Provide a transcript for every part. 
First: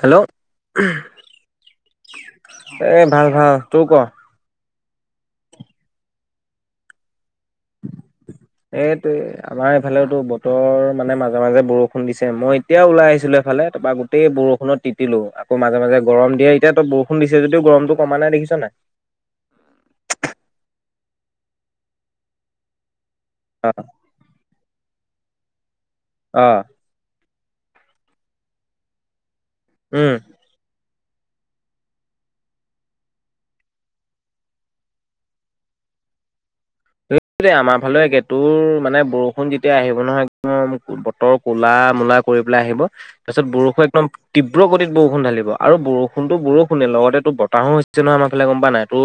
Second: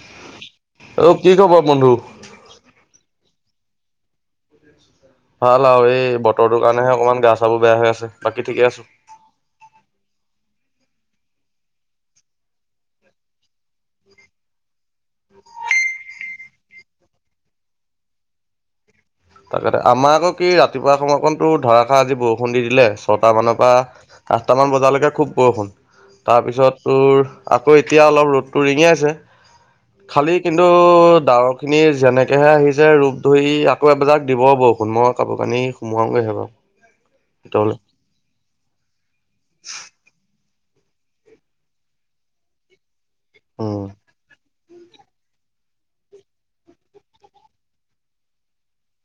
Hello. অ কি খবৰ বন্ধু এ ভাল, ভাল তোৰ ক'। ভাল আৰু এই বতৰটোৰ কাৰণেহে অকণমান গা চাবোৰ বেয়া হৈ আছে, বাকী ঠিকে আছোঁ। উম, আপ আমাৰ এইফালেওটো বতৰ মানে মাজে মাজে বৰষুণ দিছে মই এতিয়া ওলাই আহিছিলোঁ এফালে তাৰপৰা গোটেই বৰষুণত তি তিলো আকৌ মাজে মাজে গৰম দিয় এতিয়াটো বৰষুণ দিছে যদিও গৰমটো কমা নাই দেখিছ নাই। তাকেটো আমাৰ আকৌ কি ৰাতিপুৱা সময়কণটো ধৰাষাৰ আজি বৰষুণ দি দিলে, ছটা মানৰ পৰা আঠটামান বজালৈকে খুব বৰষুণ অ তাৰপিছত তোৰ আকৌ এতিয়া অলপ ৰ'দটো ৰিঙি আছে, উম খালী কিন্তু ডাৱৰখিনি যেনেকেহে আহিছে ৰূপ ধৰি আকৌ এবলাক দিব বৰষুণ মই কাপোৰ কানি সোমাওগৈহে বাৰু। [unintelligible] ভিতৰলে আমাৰ ফালে একে তোৰ মানে বৰষুণ যেতিয়া আহিব নহয়। [unintelligible] বতৰৰ ক'লা মূলা কৰি পেলাই আহিব তাৰপিছত উম বৰষুণ একদম তীব্ৰ গতিত বৰষুণ ঢালিব আৰু বৰষুণটো বৰষুণে লগতেটো বতাহো হৈছে নহয় আমাৰ ফালে গম পা নাই তো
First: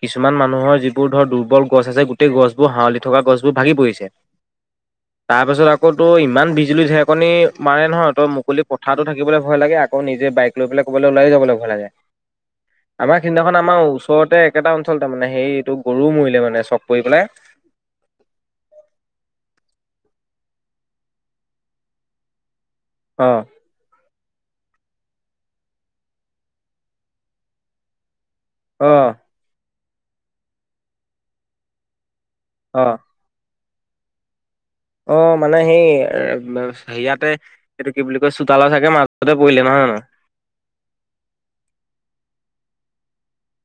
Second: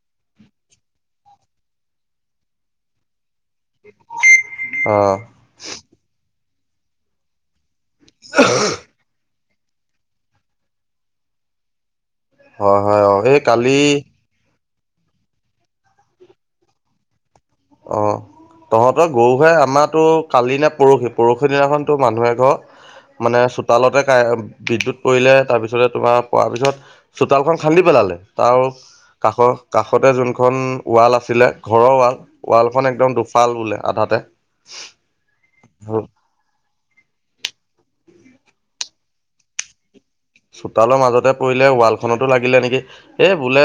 কিছুমান মানুহৰ যিবোৰ ধৰ দুৰ্বল গছ আছে, গোটেই গছ বোৰ হাৱলি থকা গছবোৰ ভাগি পৰিছে অ তাৰ পাছত আকৌ তোৰ ইমান বিজুলী, ঢেৰেকনি মানে নহয় তই মুকলি পথাৰতো থাকিবলৈ ভয় লাগে আকৌ নিজে বাইক লৈ পেলাই ক'বলৈ ওলাই যাবলৈ ভয় লাগে। হয় হয় অ আমাৰ এই সিদিনাখন কালি আমাৰ ওচৰতে একেটা অঞ্চলতে মানে সেই এইটো গৰুও মৰিলে মানে চৰক পৰি পেলাই। অ', তহঁতৰ গৰুহে আমাৰটো কালি নে পৰহি, পৰহি দিনাখনটো মানুহ এঘৰ মানে অ', চো চোতালতে [unintelligible] বিদ্যুৎ পৰিলে তাৰপিছতে তোমাৰ পৰা পিছত চোতালখন খান্দি পেলালে। তাৰ অ', কাষৰ, কাষতে যোনখন ৱাল আছিলে, ঘৰৰ ৱাল। ৱালখন অ', একদম দুফাল বোলে আধাতে। অ', মানে সেই [unintelligible] ইয়াতে এইটো কি বুলি কয় চোতালৰ চাগে মাজতে পৰিলে নহয়, নহয়। চোতালৰ মাজতে পৰিলে ৱালখনতো লাগিলে নেকি এই বোলে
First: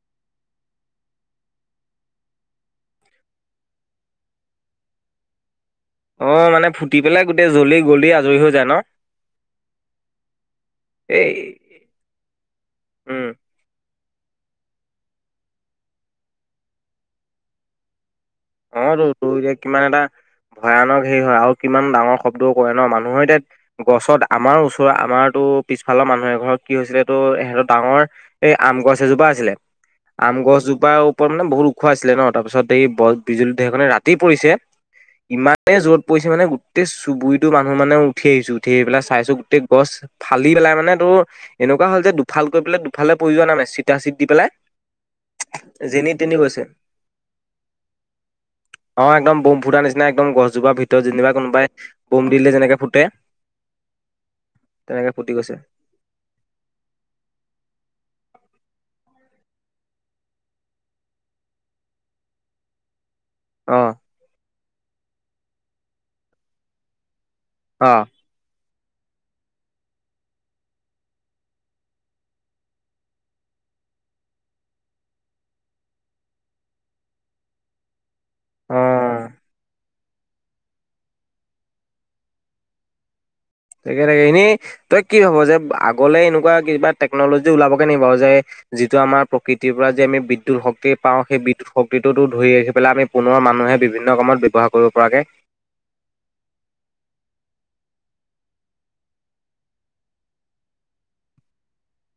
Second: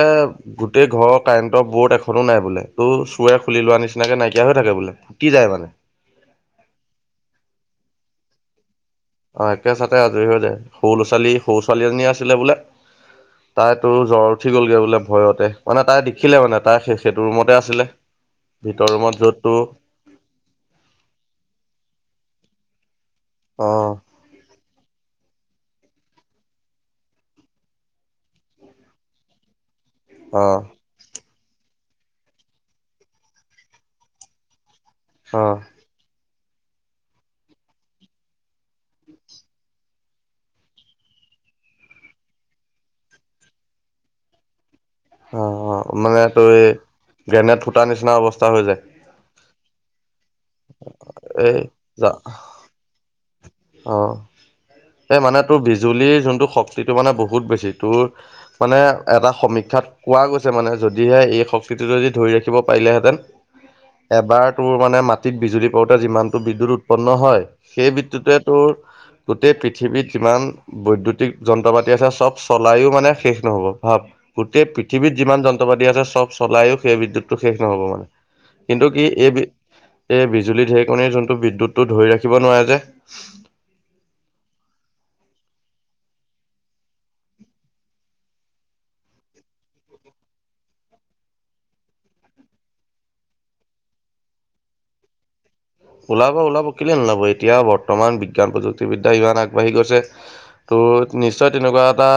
গোটেই ঘৰৰ কাৰেণ্টৰ বৰ্ড এখনো নাই বোলে তো চোৰে খুলি লোৱা নিচিনাকে নাইকিয়া হৈ থাকে বোলে। কি যায় মানে। অ মানে ফুটি পেলাই গোটেই জ্বলি গলি আজৰি হৈ যায় ন। অ একে চাতে আজৰি হৈ যায় সৰু ল'ৰা এই ছোৱালী সৰু ছোৱালীজনী আছিলে বোলে। উম। তাই তোৰ জ্বৰ উঠি গ'লগৈ বোলে ভয়তে মানে তাই দেখিলে মানে তাই সেইটো ৰুমতে আছিলে। ভিতৰ অ ৰ ৰুমত টো য'ত এতিয়া তোৰ কিমান এটা। ভয়ানক হেৰি হয় আৰু কিমান ডাঙৰ শব্দও কৰে ন মানুহৰ এতিয়া অ' গছৰ দা। আমাৰ ওচৰৰ আমাৰতো পিছফালৰ মানুহে ঘৰত কি হৈছিলেটো হেহঁতৰ ডাঙৰ। এই আম গছ এজোপা আছিলে। আম অ' গছজোপাৰ ওপৰত মানে বহুত ওখোৱা আছিলে ন তাৰপিছত এই বিজুলী ধেৰেকণি ৰাতি পৰিছে। অ' ইমানে জত। প পৰিছে মানে গোটেই চুবুৰিতো মানুহ মানে উঠি আহিছো উঠি আহিলাই চাইছো গোটেই গছ। ফালি পেলাই মানে তুৰ। এনেকুৱা হ'ল যে দুফাল কৰি পেলাই দুফালে প্ৰয়োজন নমে চিতা চিট দি পেলাই। অ অ যেনি মানে তেনি ত গৈছে। গ্ৰেনেড ফুটাৰ নিচিনা অৱস্থা হৈ যায়। অ একদম বম ফুট নিচিনা একদম গছ। জোপাৰ ভিতৰত যেনিবা এই কোনোবাই বোম দিলে যেনেকে ফুটে। অঁ। তেনেকে ফুটি গৈছে। জুলিৰ যোনটো শক্তিটো মানে বহুত বেছি তোৰ মানে এটা সমীক্ষাত। কোৱা গৈছে মানে যদিহে এই সংস্কৃতিটো যদি ধৰি ৰাখিব পাৰিলেহেঁতেন। অ। এবাৰ তোৰ মানে মাটিত বিজুলী পাওঁতে যিমানটো বিদ্যুৎ উৎপন্ন হয় অ সেই বিদ্যুতে। টোৰ গোটেই পৃথিৱীত যিমান। বৈদ্যুতিক যন্ত্ৰ পাতি আছে চব চলায়ও মানে শেষ নহব ভাব। গোটেই পৃথিৱীত যিমান যন্ত্ৰ পাতি আছে চব চলায়ো সেই বিদ্যুতটো শেষ নহব মানে। কিন্তু কি এই বি। এই বিজুলী ঢেৰেকণিৰ যোনটো বিদ্যুতটো ধৰি ৰাখিব নোৱাৰে যে। তাকে তাকে এনেই তই কি ভাব যে আগলে এনেকুৱা কিবা টেকনলজি ওলাব কে নি বাৰু যে। যিটো আমাৰ প্ৰকৃতিৰ পৰা যে আমি বিদ্যুত শক্তি পাওঁ সেই বিদ্যুত শক্তিটোতো ধৰি ৰাখি পেলাই আমি। পুনৰ মানুহে বিভিন্ন কামত ব্যৱহাৰ কৰিব পৰাকে। ওলাব ওলাব কেলৈ নোলাব এতিয়াও বৰ্তমান বিজ্ঞান প্ৰযুক্তিবিদ্যা ইমান আগবাঢ়ি গৈছে। টো নিশ্চয় তেনেকুৱা এটা।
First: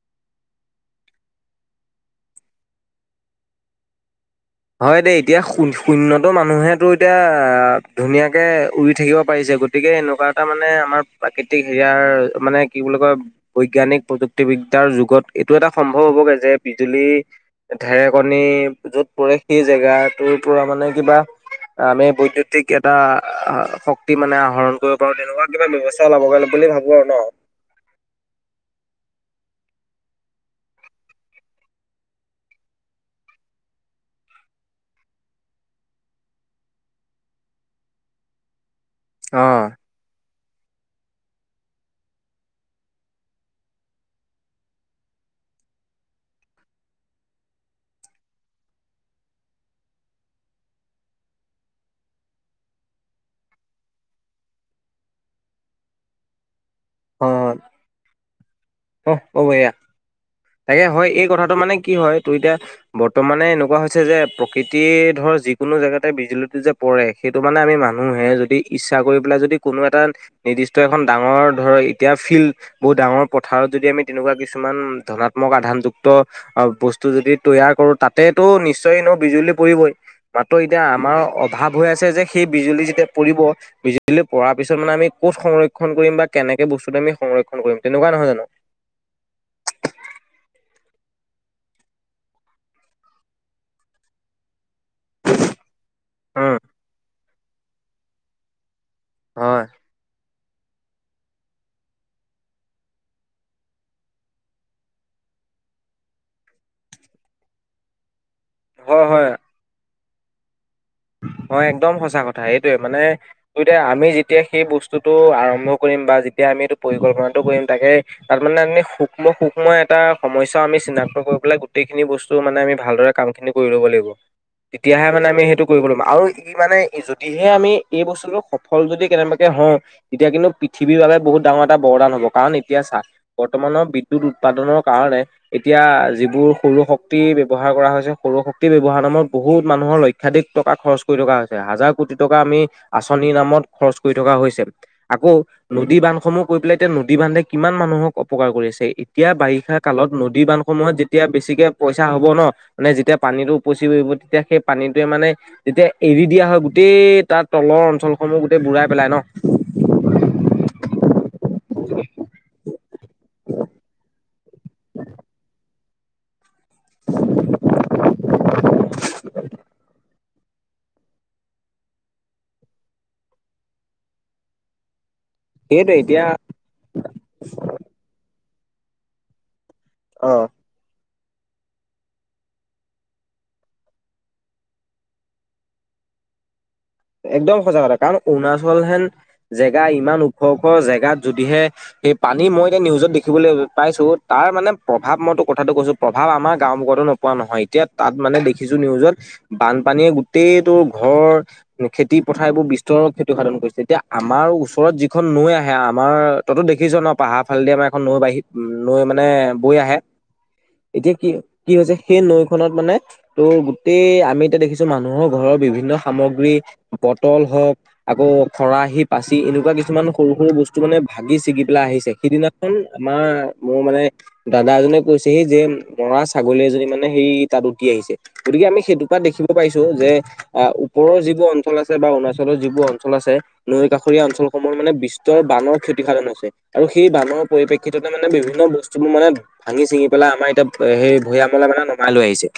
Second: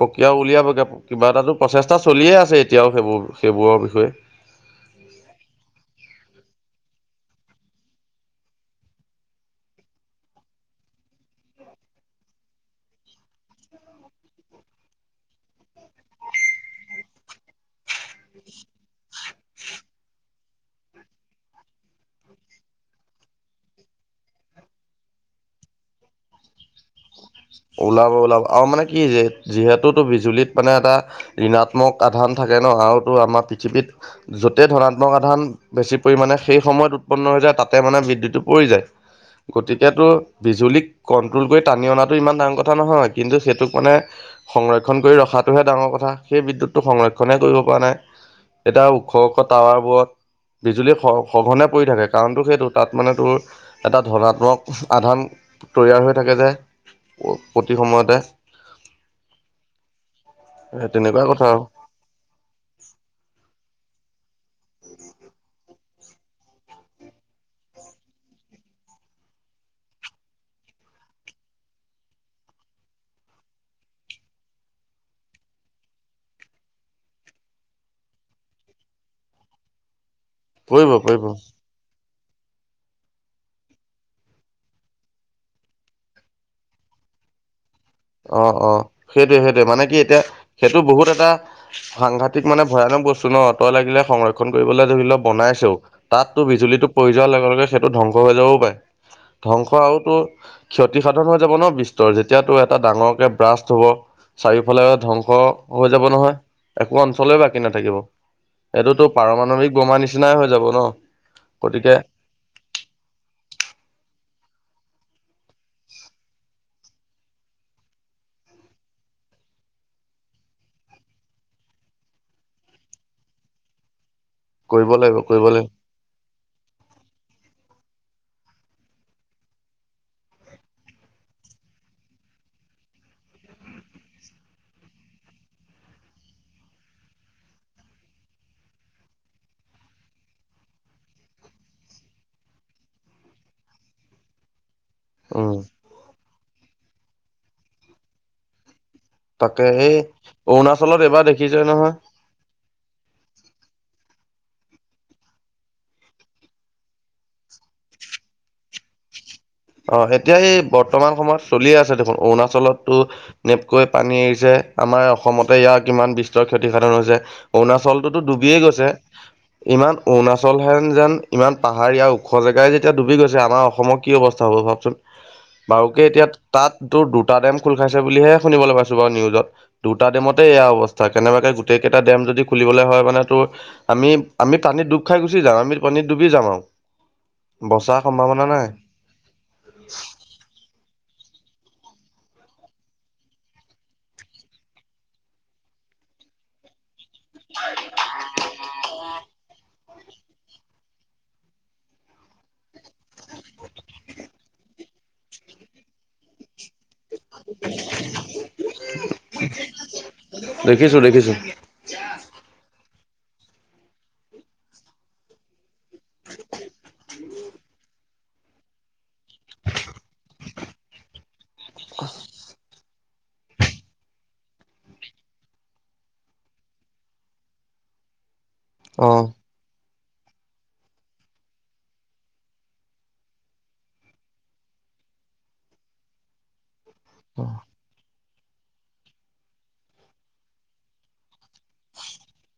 প্ৰক্ৰিয়াও উলিয়াবগৈ কিবা এটাতো প্ৰচেষ্টা চলিয়ে আছে এতিয়াও সেইবোৰ সেইবোৰৰ বিষয়ে। হয় দেই এতিয়া শ শূন্যত মানুহেতো এতিয়া ধুনীয়াকে উৰি থাকিব পাৰিছে গ। তিকে এনেকুৱা এটা মানে আমাৰ প্ৰাকৃতিক হেৰিয়াৰ মানে কি বুলি কয়। বৈজ্ঞানিক প্ৰযুক্তিবিদ্যাৰ যুগত এইটো এটা সম্ভৱ হ'বগে যে বিজুলী। ঢেৰেকণী যত পৰে সেই জেগাটোৰ পৰা মানে কিবা। আমি বৈদ্যুতিক এটা শক্তি মানে আহৰণ কৰিব পাৰো তেনেকুৱা কিবা ব্যৱ। তা উলাব বুলি ভাবো আৰু ন। ওলাব ওলাব আৰু মানে কি যে যিহেতু বিজুলীত মানে এটা। ঋণাত্মক আধান থাকে ন আৰুতো আমাৰ পৃথিৱীত। যতে ধনাত্মক সাধান বেছি পৰিমাণে সেই সময়ত উৎপন্ন হৈ যায় তাতে মানে বিদ্যুৎটো পৰি যায়। অ', গতিকেতটো বিজুলীক কন্ট্ৰল কৰি টানি অনাত। টো ইমান ডাঙৰ কথা নহয় কিন্তু সেইটোক মানে। সংৰক্ষণ কৰি ৰখাটোহে ডাঙৰ কথা সেই বিদ্যুৎটো সংৰক্ষণহে কৰিব পৰা নাই। এতিয়া ওখ ওখ টাৱাৰ বোৰত বিজুলী স সঘনে পৰি থাকে কাৰণটো সেইটো তাত মানে তোৰ এটা ধনাত্মক আধান তৈয়াৰ হৈ থাকে যে অ', প্ৰতি সময়তে অ', হ'ব এয়া। তাকে এ হয় তেনেকুৱা এই কথা কথাটো আৰু মানে কি হয় তোৰ এতিয়া বৰ্তমানে এনেকুৱা হৈছে যে প্ৰকৃতি ধৰ যিকোনো জেগাতে বিজুলীতো যে পৰে সেইটো মানে আমি মানুহে যদি ইচ্ছা কৰি পেলাই যদি কোনো এটা নিৰ্দিষ্ট এখন ডাঙৰ ধৰ এতিয়া ফিল্ড বহুত ডাঙৰ পথাৰত যদি আমি তেনেকুৱা কিছুমান ধৰাত ধনাত্মক আধানযুক্ত আৰু বস্তু যদি তৈয়াৰ কৰো তাতেটো নিশ্চয় এনও বিজুলী পৰিবই। মাত্ৰ এতিয়া পৰিব আমাৰ পৰিব অভাৱ হৈ আছে যে সেই বিজুলী যেতিয়া পৰিব বিজুলী পঢ়াৰ পিছত মানে আমি ক'ত সংৰক্ষণ কৰিম বা কেনেকে বস্তু আমি সংৰক্ষণ কৰিম? তেনেকুৱা নহয় জানো? অ', অ', সেইটোয়ে সেইটোৱে মানে কি এতিয়া এইটো বহুত এটা সাংঘাতিক মানে ভয়ানক বস্তু ন' তই লাগিলে সংৰক্ষণ ক্ষণ কৰিবলৈ ধৰি ল' বনাইছেও তাততো উম বিজুলীটো পৰি যোৱাৰ লগে লগে সেইটো ধ্বংস হৈ যাবও পৰে। হয়। ধ্বংস আৰুতো ক্ষতিসাধন হৈ যাব ন' বিস্তৰ যেতিয়াতো এটা এটা ডাঙৰকে ব্ৰাষ্ট হ'ব চাৰিওফালে ধ্বংস হৈ যাব নহয় একো অঞ্চলে বাকী নাথাকিব এইটোতো হয় হয় পাৰমাণৱিক বোমা নিচিনাই হৈ যাব ন'? হয় একদম গতিকে সঁচা কথা এইটোয়ে মানে টু এতিয়া আমি যেতিয়া সেই বস্তুটো আৰম্ভ আৰম্ভ কৰিম বা যেতিয়া আমি এইটো পৰিকল্পনাটো কৰিম তাকে তাত মানে আমি সূক্ষ্ম সূক্ষ্ম এটা সমস্যা আমি চিনাক্ত কৰিব পেলাই গোটেইখিনি বস্তু মানে আমি ভালদৰে কাম খিনি কৰি ল'ব লাগিব কৰিব তেতিয়াহে লাগিব মানে আমি কৰিব সেইটো লাগিব [unintelligible] আৰু ইমানে যদিহে আমি এই বস্তুটো সফল যদি কেনেবাকে হৈ তেতিয়া কিন্তু পৃথিৱীৰ বাবে বহুত ডাঙৰ এটা বৰদান হ'ব কাৰণ এতিয়া ছা বৰ্তমানৰ বিদুৎ উৎপাদনৰ কাৰণে এতিয়া যিবোৰ সৰু শক্তি ব্যৱহাৰ কৰা হৈছে সৰু শক্তি ব্যৱহাৰ নামত বহুত মানুহৰ লক্ষাধিক টকা খৰচ কৰি থকা হৈছে হাজাৰ কোটি টকা আমি আঁচনিৰ নামত খৰচ কৰি থকা হৈছে আকৌ উম নদী বান্ধসমূহ কৈ পেলাই এতিয়া নদী বান্ধে কিমান মানুহক অপকাৰ কৰি আছে এতিয়া তাকে বাৰিষা এই কালত নদী বানসমূহত অৰুণাচলত এইবাৰ যেতিয়া দেখিছই বেছিকে নহয় পইচা হ'ব হ'ব ন' মানে যেতিয়া পানীটো উপচি পৰিব তেতিয়া সেই পানীটোৱে মানে তেতিয়া এৰি দিয়া হয় গোটেই তাৰ তলৰ অঞ্চলসমূহ গোটেই বুঢ়াই পেলাই ন' অ', এতিয়া এই বৰ্তমান সময়ত চলিয়ে আছে দেখোন অৰুণাচলততো নেপকৈ পানী এৰিছে। আমাৰ অসমতে ইয়াৰ কিমান বিস্তৰ ক্ষতিসাধন হৈছে অৰুণাচলটোতো ডুবিয়েই গৈছে। ইমান অৰুণাচল হেন যেন ইমান পাহাৰীয়া ওখ জেগাই যেতিয়া ডুবি গৈছে আমাৰ অসমৰ কি অৱ [unintelligible] হ'ব ভাবচোন বাৰুকে এতিয়া তাত তোৰ দুটা ডেম খোল খাইছে বুলিহে শুনিবলৈ পাইছো বাৰু নিউজত দুটা অ ডেমতে এয়া অৱ [unintelligible] কেনেবাকে গোটেইকেইটা ডেম যদি খুলিবলৈ হয় মানে তোৰ আমি আমি পানীত ডুব খাই গুচি যাম আমি পানীত ডুবি যাম আৰু। একদম সছাঁ কথা বচাৰ কাৰণ সম্ভাৱনা নাই অৰুণাচল হেন জেগা ইমান ওখ ওখ জেগাত যদিহে সেই পানী মই এতিয়া নিউজত দেখিবলৈ পাইছোঁ তাৰ মানে প্ৰভাৱ মইতো কথাটো কৈছোঁ প্ৰভাৱ আমাৰ গাঁও মুখতো ন পোৱা নহয় এতিয়া তাত মানে দেখিছোঁ নিউজত বানপানীয়ে গোটেইটোৰ ঘৰ খেতি পথাৰ এইবোৰ বিস্তৰৰ খ্যতিসাধন কৰিছে এতিয়া আমাৰ ওচৰত যিখন নৈ আহে আমাৰ তইতো দেখিছ ন পাহাৰ ফালেদি আমাৰ এখন নৈ বাহী নৈ মানে বৈ আহে দেখিছোঁ এতিয়া কি দেখিছোঁ। কি হৈছে সেই নৈখনত মানে ত' গোটেই আমি এতিয়া দেখিছো মানুহৰ ঘৰৰ বিভিন্ন সামগ্ৰী বটল হওক আকৌ খৰাহি, পাচি এনেকুৱা কিছুমান সৰু সৰু বস্তু মানে ভাগি ছিগি পেলাই আহিছে সিদিনাখন আমাৰ মোৰ মানে দাদা এজনে কৈছে সেই যে মৰা ছাগলী এজনী মানে সেই তাত উঠি আহিছে গতিকে আমি অ সেইটোপা দেখিব পাইছো যে ওপৰৰ যিবোৰ অঞ্চল আছে বা অৰুণাচলৰ যিবোৰ অঞ্চল আছে নৈ কাষৰীয়া অঞ্চলসমূহৰ মানে বিস্তৰ বানৰ ক্ষতিসাধন হৈছে আৰু সেই বানৰ অ পৰিপ্ৰেক্ষিততে মানে বিভিন্ন বস্তুবোৰ মানে ভাঙি চিঙি পেলাই আমাৰ এতিয়া সেই ভৈয়ামলে মানে নমাই লৈ আহিছে।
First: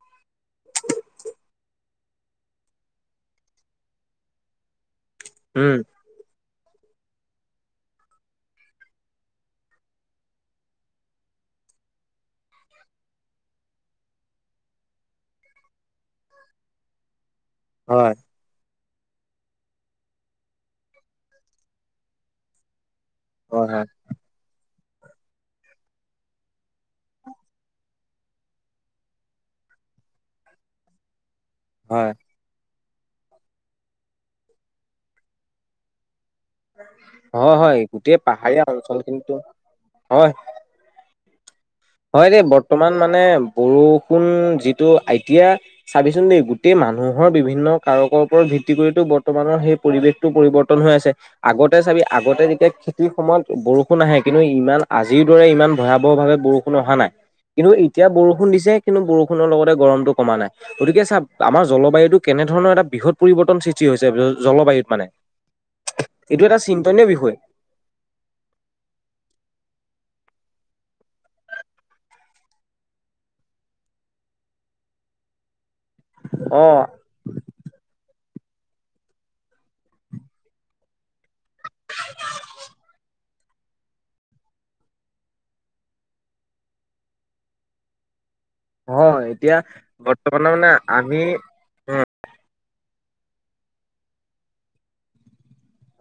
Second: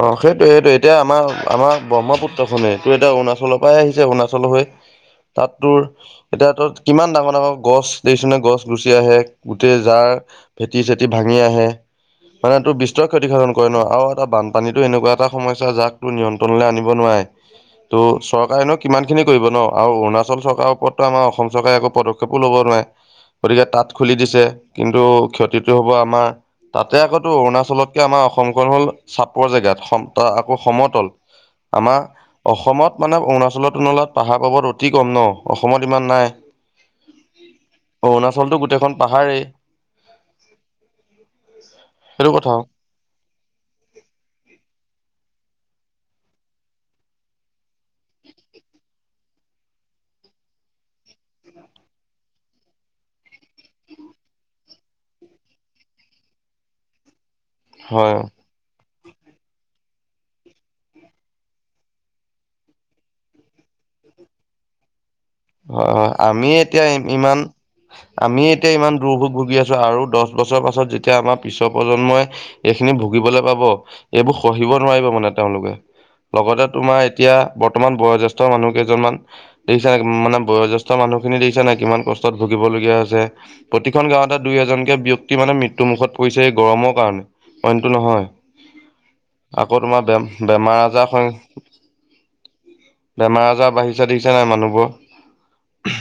অ সেইটোয়ে সেইটোয়ে এতিয়া আমাৰ আমাৰ ব্ৰহ্মপুত্ৰখনেই তোৰ এতিয়া অৰুণাচলৰপাহে আহিছে অৰুণাচল হৈ তাত উম। তোৰ এতিয়া তাত কিমান ডাঙৰ ডাঙৰ গছ দেখিছনে গছ গুচি আহে গোটেই যাৰ ভেটি চেটি ভাঙি আহে মানে তোৰ বিস্তৰে ক্ষতিসাধন কৰে ন আৰু এটা বান পানীতো এনেকুৱা এটা সমস্যা যাক তোৰ নিয়ন্ত্ৰলে আনিব নোৱাৰে ত' হয় চৰকাৰেনো কিমান খিনি কৰিব ন আৰু অৰুণাচল চৰকাৰৰ ওপৰতটো আমাৰ অসম চৰকাৰে একো পদক্ষেপো ল'ব নোৱাৰে গতিকে হয় হয় তাত খুলি দিছে। কিন্তু ক্ষতিটো হ'ব আমাৰ তাতে আকৌ তোৰ অৰুণাচলতকে আমাৰ অসমখন হ'ল চাপ -পৰ জেগাত সম তাৰ আকৌ সমতল আমাৰ হয়। অসমত মানে অৰুণাচলৰ তুলনাত পাহাৰ পৰ্বত অতি কম ন অসমত ইমান নাই। হয় হয় গোটেই অৰুণাচলতো পাহাৰীয়া গোটেইখন অঞ্চল কিন্তু, পাহাৰেই হয়। [inaudible] হয় দেই বৰ্তমান মানে [inaudible] বৰষুণ যিটো আইতিয়া চাবিচোন দেই গোটেই মানুহৰ বিভিন্ন কাৰকৰ ওপৰত ভিত্তি কৰিতো বৰ্তমানৰ সেই পৰিৱেশ -টো পৰিৱৰ্তন হৈ আছে। আগতে চাবি আগতে যেতিয়া খেতিৰ সময়ত বৰষুণ আহে কিন্তু ইমান আজিৰ দৰে ইমান ভয়াৱহ ভাৱে বৰষুণ -ষোণ অহা নাই কিন্তু এতিয়া হয় বৰষুণ দিছে কিন্তু বৰষুণৰ লগতে গৰমটো কমা নাই। গতিকে চা আমাৰ জলবায়ুতো কেনেধৰণৰ এটা বৃহৎ পৰিৱৰ্তন সৃষ্টি হৈছে জলবায়ুত মানে হয় হয় এইটো আমি এটা এতিয়া চিন্তনীয় বিষয়। ইমান। আমি এতিয়া ইমান দুূৰ্ভোগ ভুগি আছো আৰু দহ বছৰৰ পাছত যেতিয়া আমাৰ পিছৰ প্ৰজন্মই এইখিনি ভুগিবলৈ পাব এইবোৰ শহিব নোৱাৰিব মানে তেওঁলোকে অ লগতে তোমাৰ এতিয়া বৰ্তমান বয়োজ্যেষ্ঠ মানুহ কেইজনমান দেখিছা মানে বয়োজ্যেষ্ঠ কিছূমান মানুহখিনি দেখিছা নাই কিমান কষ্টত ভুগিবলগীয়া হৈছে প্ৰতিখন গাঁৱতে দুই এজনকে ব্যক্তি মানে মৃত্যুমুখত পৰিছে এই গৰমৰ কাৰণে অইনটো নহয়। হয় এতিয়া আকৌ তোমাৰ বে বৰ্তমানে মানে বেমাৰ আজাৰ স আমি বেমাৰ আজাৰ বাঢ়িছে দেখিছা নাই মানুহবোৰৰ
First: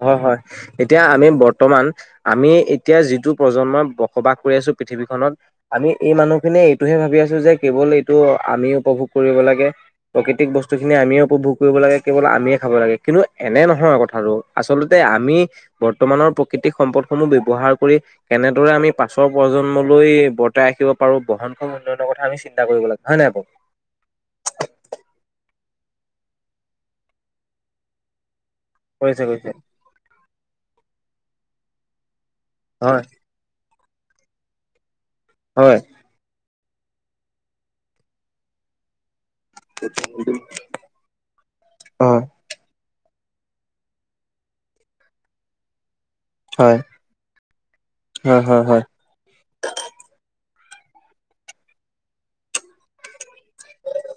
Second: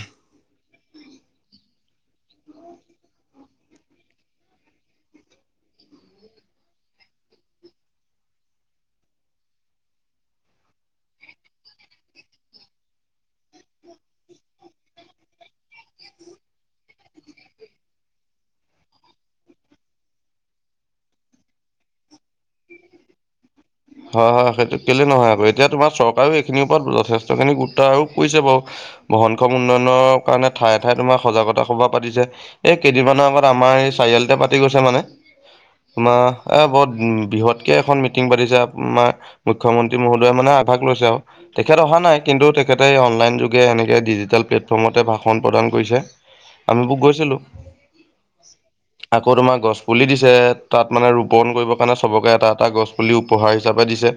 হয় হয়। এতিয়া আমি বৰ্তমান আমি এতিয়া যিটো প্ৰজন্মই বসবাস কৰি আছো পৃথিৱীখনত আমি এই মানুহখিনিয়ে এইটোহে ভাবি আছো যে কেৱল এইটো আমি উপভোগ কৰিব লাগে। প্ৰকৃতিক বস্তুখিনি আমিয়ে উপভোগ কৰিব লাগে কেৱল আমিয়ে খাব লাগে কিন্তু এনে নহয় কথাটো আচলতে আমি বৰ্তমানৰ প্ৰকৃতিক সম্পদসমূহ ব্যৱহাৰ কৰি কেনেদৰে আমি পাছৰ প্ৰজন্মলৈ বৰ্তাই ৰাখিব পাৰো বহনক্ষম উন্নয়নৰ কথা আমি চিন্তা কৰিব লাগে হয় নে বাৰু? হয় হয় সেইটো কেলে নহয় আকৌ এতিয়া তোমাৰ চকাৰেও এইখিনিৰ ওপৰত যথেষ্টখিনি গুৰুত্ব আৰু কৰিৈছে বাৰু কৰিছে বহন কৰিছে খম উন্নয়নৰ কাৰণে ঠায়ে ঠায়ে তোমাৰ সজাগতা সভা পাতিছে। এই হয় কেইদিনমানৰ আগত আমাৰ এই চাৰিআলিতে পাতি গৈছে মানে। হয় পোনা এ বহুত বৃহৎ কে এখন মিটিং পাতিছে আপোনা। মুখ্যমন্ত্ৰী মহোদয়ে মানে আগভাগ লৈছে আৰু তেখেত অহা অ নাই কিন্তু তে। খেতে অনলাইন যোগে এনেকে ডিজিটেল প্লেটফৰ্মতে ভাষণ প্ৰদান কৰিছে। হয় আমিবোৰ গৈছিলো। হয় হয় হয় আকৌ তোমাৰ গছ পুলি দিছে তাত মানে ৰোপন কৰিব কাৰণে চবকে এটা এটা গছ পুলি ও। পঢ়াৰ হিচাপে দিছে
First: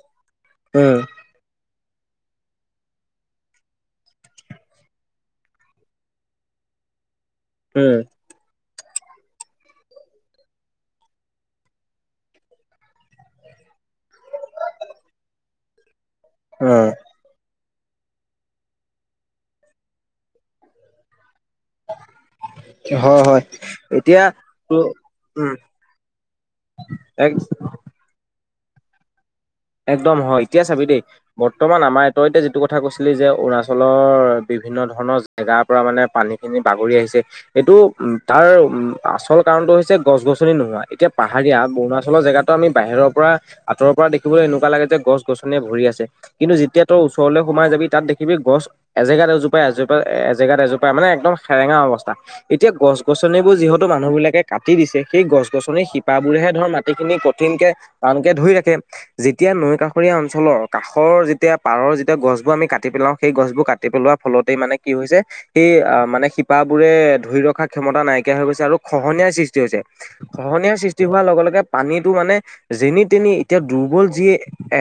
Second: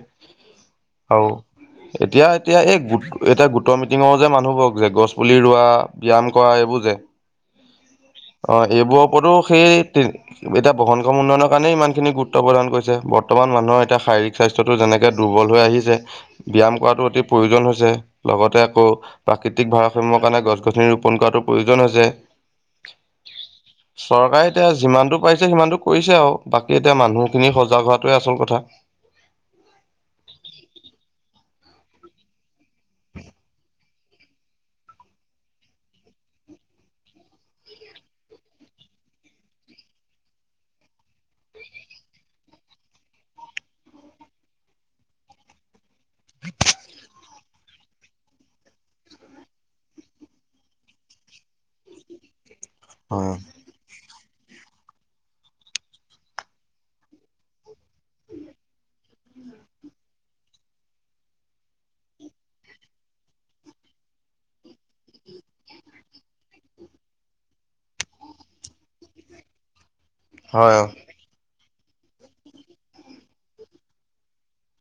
উম আও। এতিয়া এতিয়া এই গোট এতিয়া গোটৰ মিটিঙৰ যে মানুহবোৰক যে গছপুলি ৰোৱা। ব্যায়াম কৰা এইবোৰ যে। উম। অঁ এইবোৰৰ ওপৰতো সেই তি। এতিয়া বসন ক উন্নয়নৰ কাৰণে ইমান খিনি গুৰুত্ব প্ৰদান কৰিছে বৰ্তমান মানুহৰ। শাৰীৰিক স্বাস্থ্যটো যেনেকে দুৰ্বল হৈ আহিছে ব্যায়াম উম কৰাটো অতি। প্ৰয়োজন হৈছে লগতে আকৌ প্ৰাকৃতিক ভাৰসাম্যৰ কাৰণে গছ গছনি ৰোপন কৰাটো। প্ৰয়োজন হৈছে। হ হয়। এতিয়া চৰকাৰে ত এতিয়া যিমানটো পাৰিছে উম সিমানতটো কৰিছে আৰু বাকী এতিয়া এক মানুহখিনি সজাগ হোৱাটোৱে আচল কথা। [inaudible] একদম হয় এতিয়া চাবি দেই। বৰ্তমান আমাৰ এট এতে যিটো কথা কৈছিলি যে অৰুণাচলৰ বিভিন্ন ধৰণৰ। জাৰ পৰা মানে পানীখিনি বাগৰি আহিছে। এইটো উম তাৰ উম আচল কাৰণতটো হৈছে গছ গছনি নোহোৱা এতিয়া পাহাৰীয়া অৰুণাচলৰ জেগাত। আমি বাহিৰৰ পৰা আঁতৰ পৰা দেখিবলৈ এনেকুৱা লাগে যে গছ গছনিয় ভৰি আছে কিন্তু যেতিয়া তো ওচ। তেৰলৈ সোমাই যাবি তাত দেখিবি গছ। এজেগাত এজোপাই এজোপাই এজেগাত এজোপাই মানে একদম সেৰেঙা অৱস্থা। এতিয়া গছ হয় গছনিবোৰ যিহেতু মানুহবলাকে। কাটি দিছে সেই গছ গছনিিৰ শিপাবোৰেহে ধৰ মাটিখিনি কঠিনকে টানকে ধৰি ৰাখে। যেতিয়া নৈ কাষৰীয়া অঞ্চলৰ কাষৰ যেতিয়া পাৰৰ যেতিয়া গছবোৰ আমি কাটি পেলাওঁ সেই গছবোৰ কাটি পেলোৱা। ফলতেই মানে কি হৈছে। সেই আহ মানে শিপাবোৰে ধৰি ৰখা ক্ষমতা নাইকিয়া হৈ গৈছে আৰু খহনীয় সৃষ্টি হৈছে। খহনীয়াৰ হয়। সৃষ্টি হোৱাৰ লগে লগে পানীতটো মানে যেনি তেনি এতিয়া দুৰ্বল। যি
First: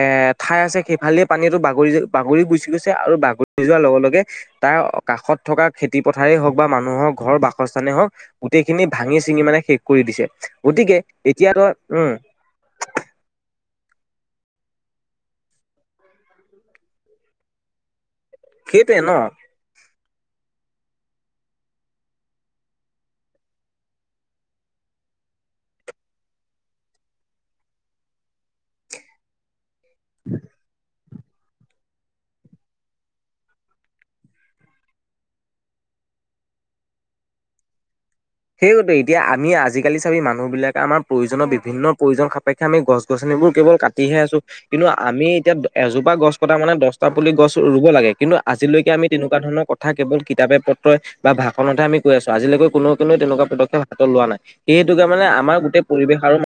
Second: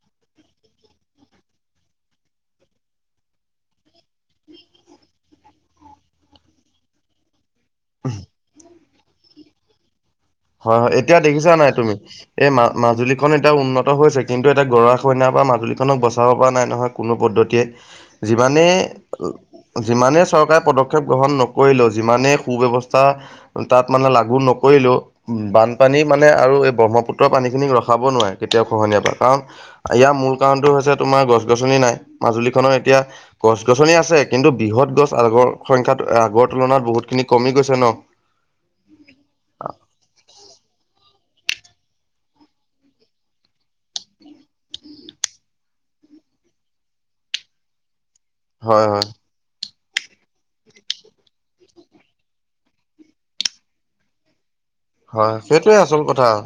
এ, ঠাই আছে সেইফালে পানীতো বাগৰি বাগৰি গুচি গৈছে আৰু বাগৰি যোৱাৰ লগে লগে। তাৰ কাষত থকা খেতি পথাৰেই হওক বা মানুহৰ ঘৰ বা। কস্থানে হওক গোটেইখিনি ভাঙি চিঙি মানে শেষ কৰি দিছে। হয়, হয় গতিকে এতিয়া দেখিছা নাই তই তুমি। উম এই মা-মাজুলীখন এতিয়া উন্নত হৈছে। কিন্তু এটা গৰা সইনা পা মাজুলীখনক বচাব পৰা নাই নহয় কোনো পদ্ধতিয়ে। যিমানে সেইটোৱে ন [inaudible] যিমানে চৰকাৰে পদক্ষেপ গ্ৰহণ নকৰিলেও যিমানে সু ব্যৱস্থা তাত মানে লাগু নকৰিলেও। বানপানী মানে আৰু এই ব্ৰহ্মপুত্ৰৰ পানীখিনি ৰখাব নোৱাৰে কেতিয়াও খহনীয় পৰা কাৰণ। ইয়াৰ মূল কাৰণতো হৈছে তোমাৰ গছ গছনি নাই মাজুলীখনৰ এতিয়া। গছ গছনি আছে কিন্তু বৃহৎ গছ আগৰ সংস্যাত আগৰ তুলনাত বহুত খিনি কমি গৈছে ন'। সেয়োদে এতিয়া আমি আজিকালি চাবি মানুহ বিলাকে আমাৰ প্ৰয়োজনৰ বিভিন্ন প্ৰয়োজন সাপেক্ষে আমি গছ গছনিবোৰ কেৱল কাট। তিহে আছো কিন্তু আমি এতিয়া এজোপা গছ কটা মানে দচটা পুলি গছ ৰুব লাগে কিন্তু হয় আজিলৈকে হয় আমি তেনেকোৱা ধৰণৰ কথা কেৱল কিতাপে পত্ৰই বা ভাষণতে আমি কৈ আছো আজিলৈকে কোনো কোনোৱে তেনেকোৱা পদক্ষেপ হাতত লোৱা নাই। সেই হেতুকে মানে হয় আমাৰ সেইটোৱে গোটেই আচল পৰিৱেশ কথা আৰু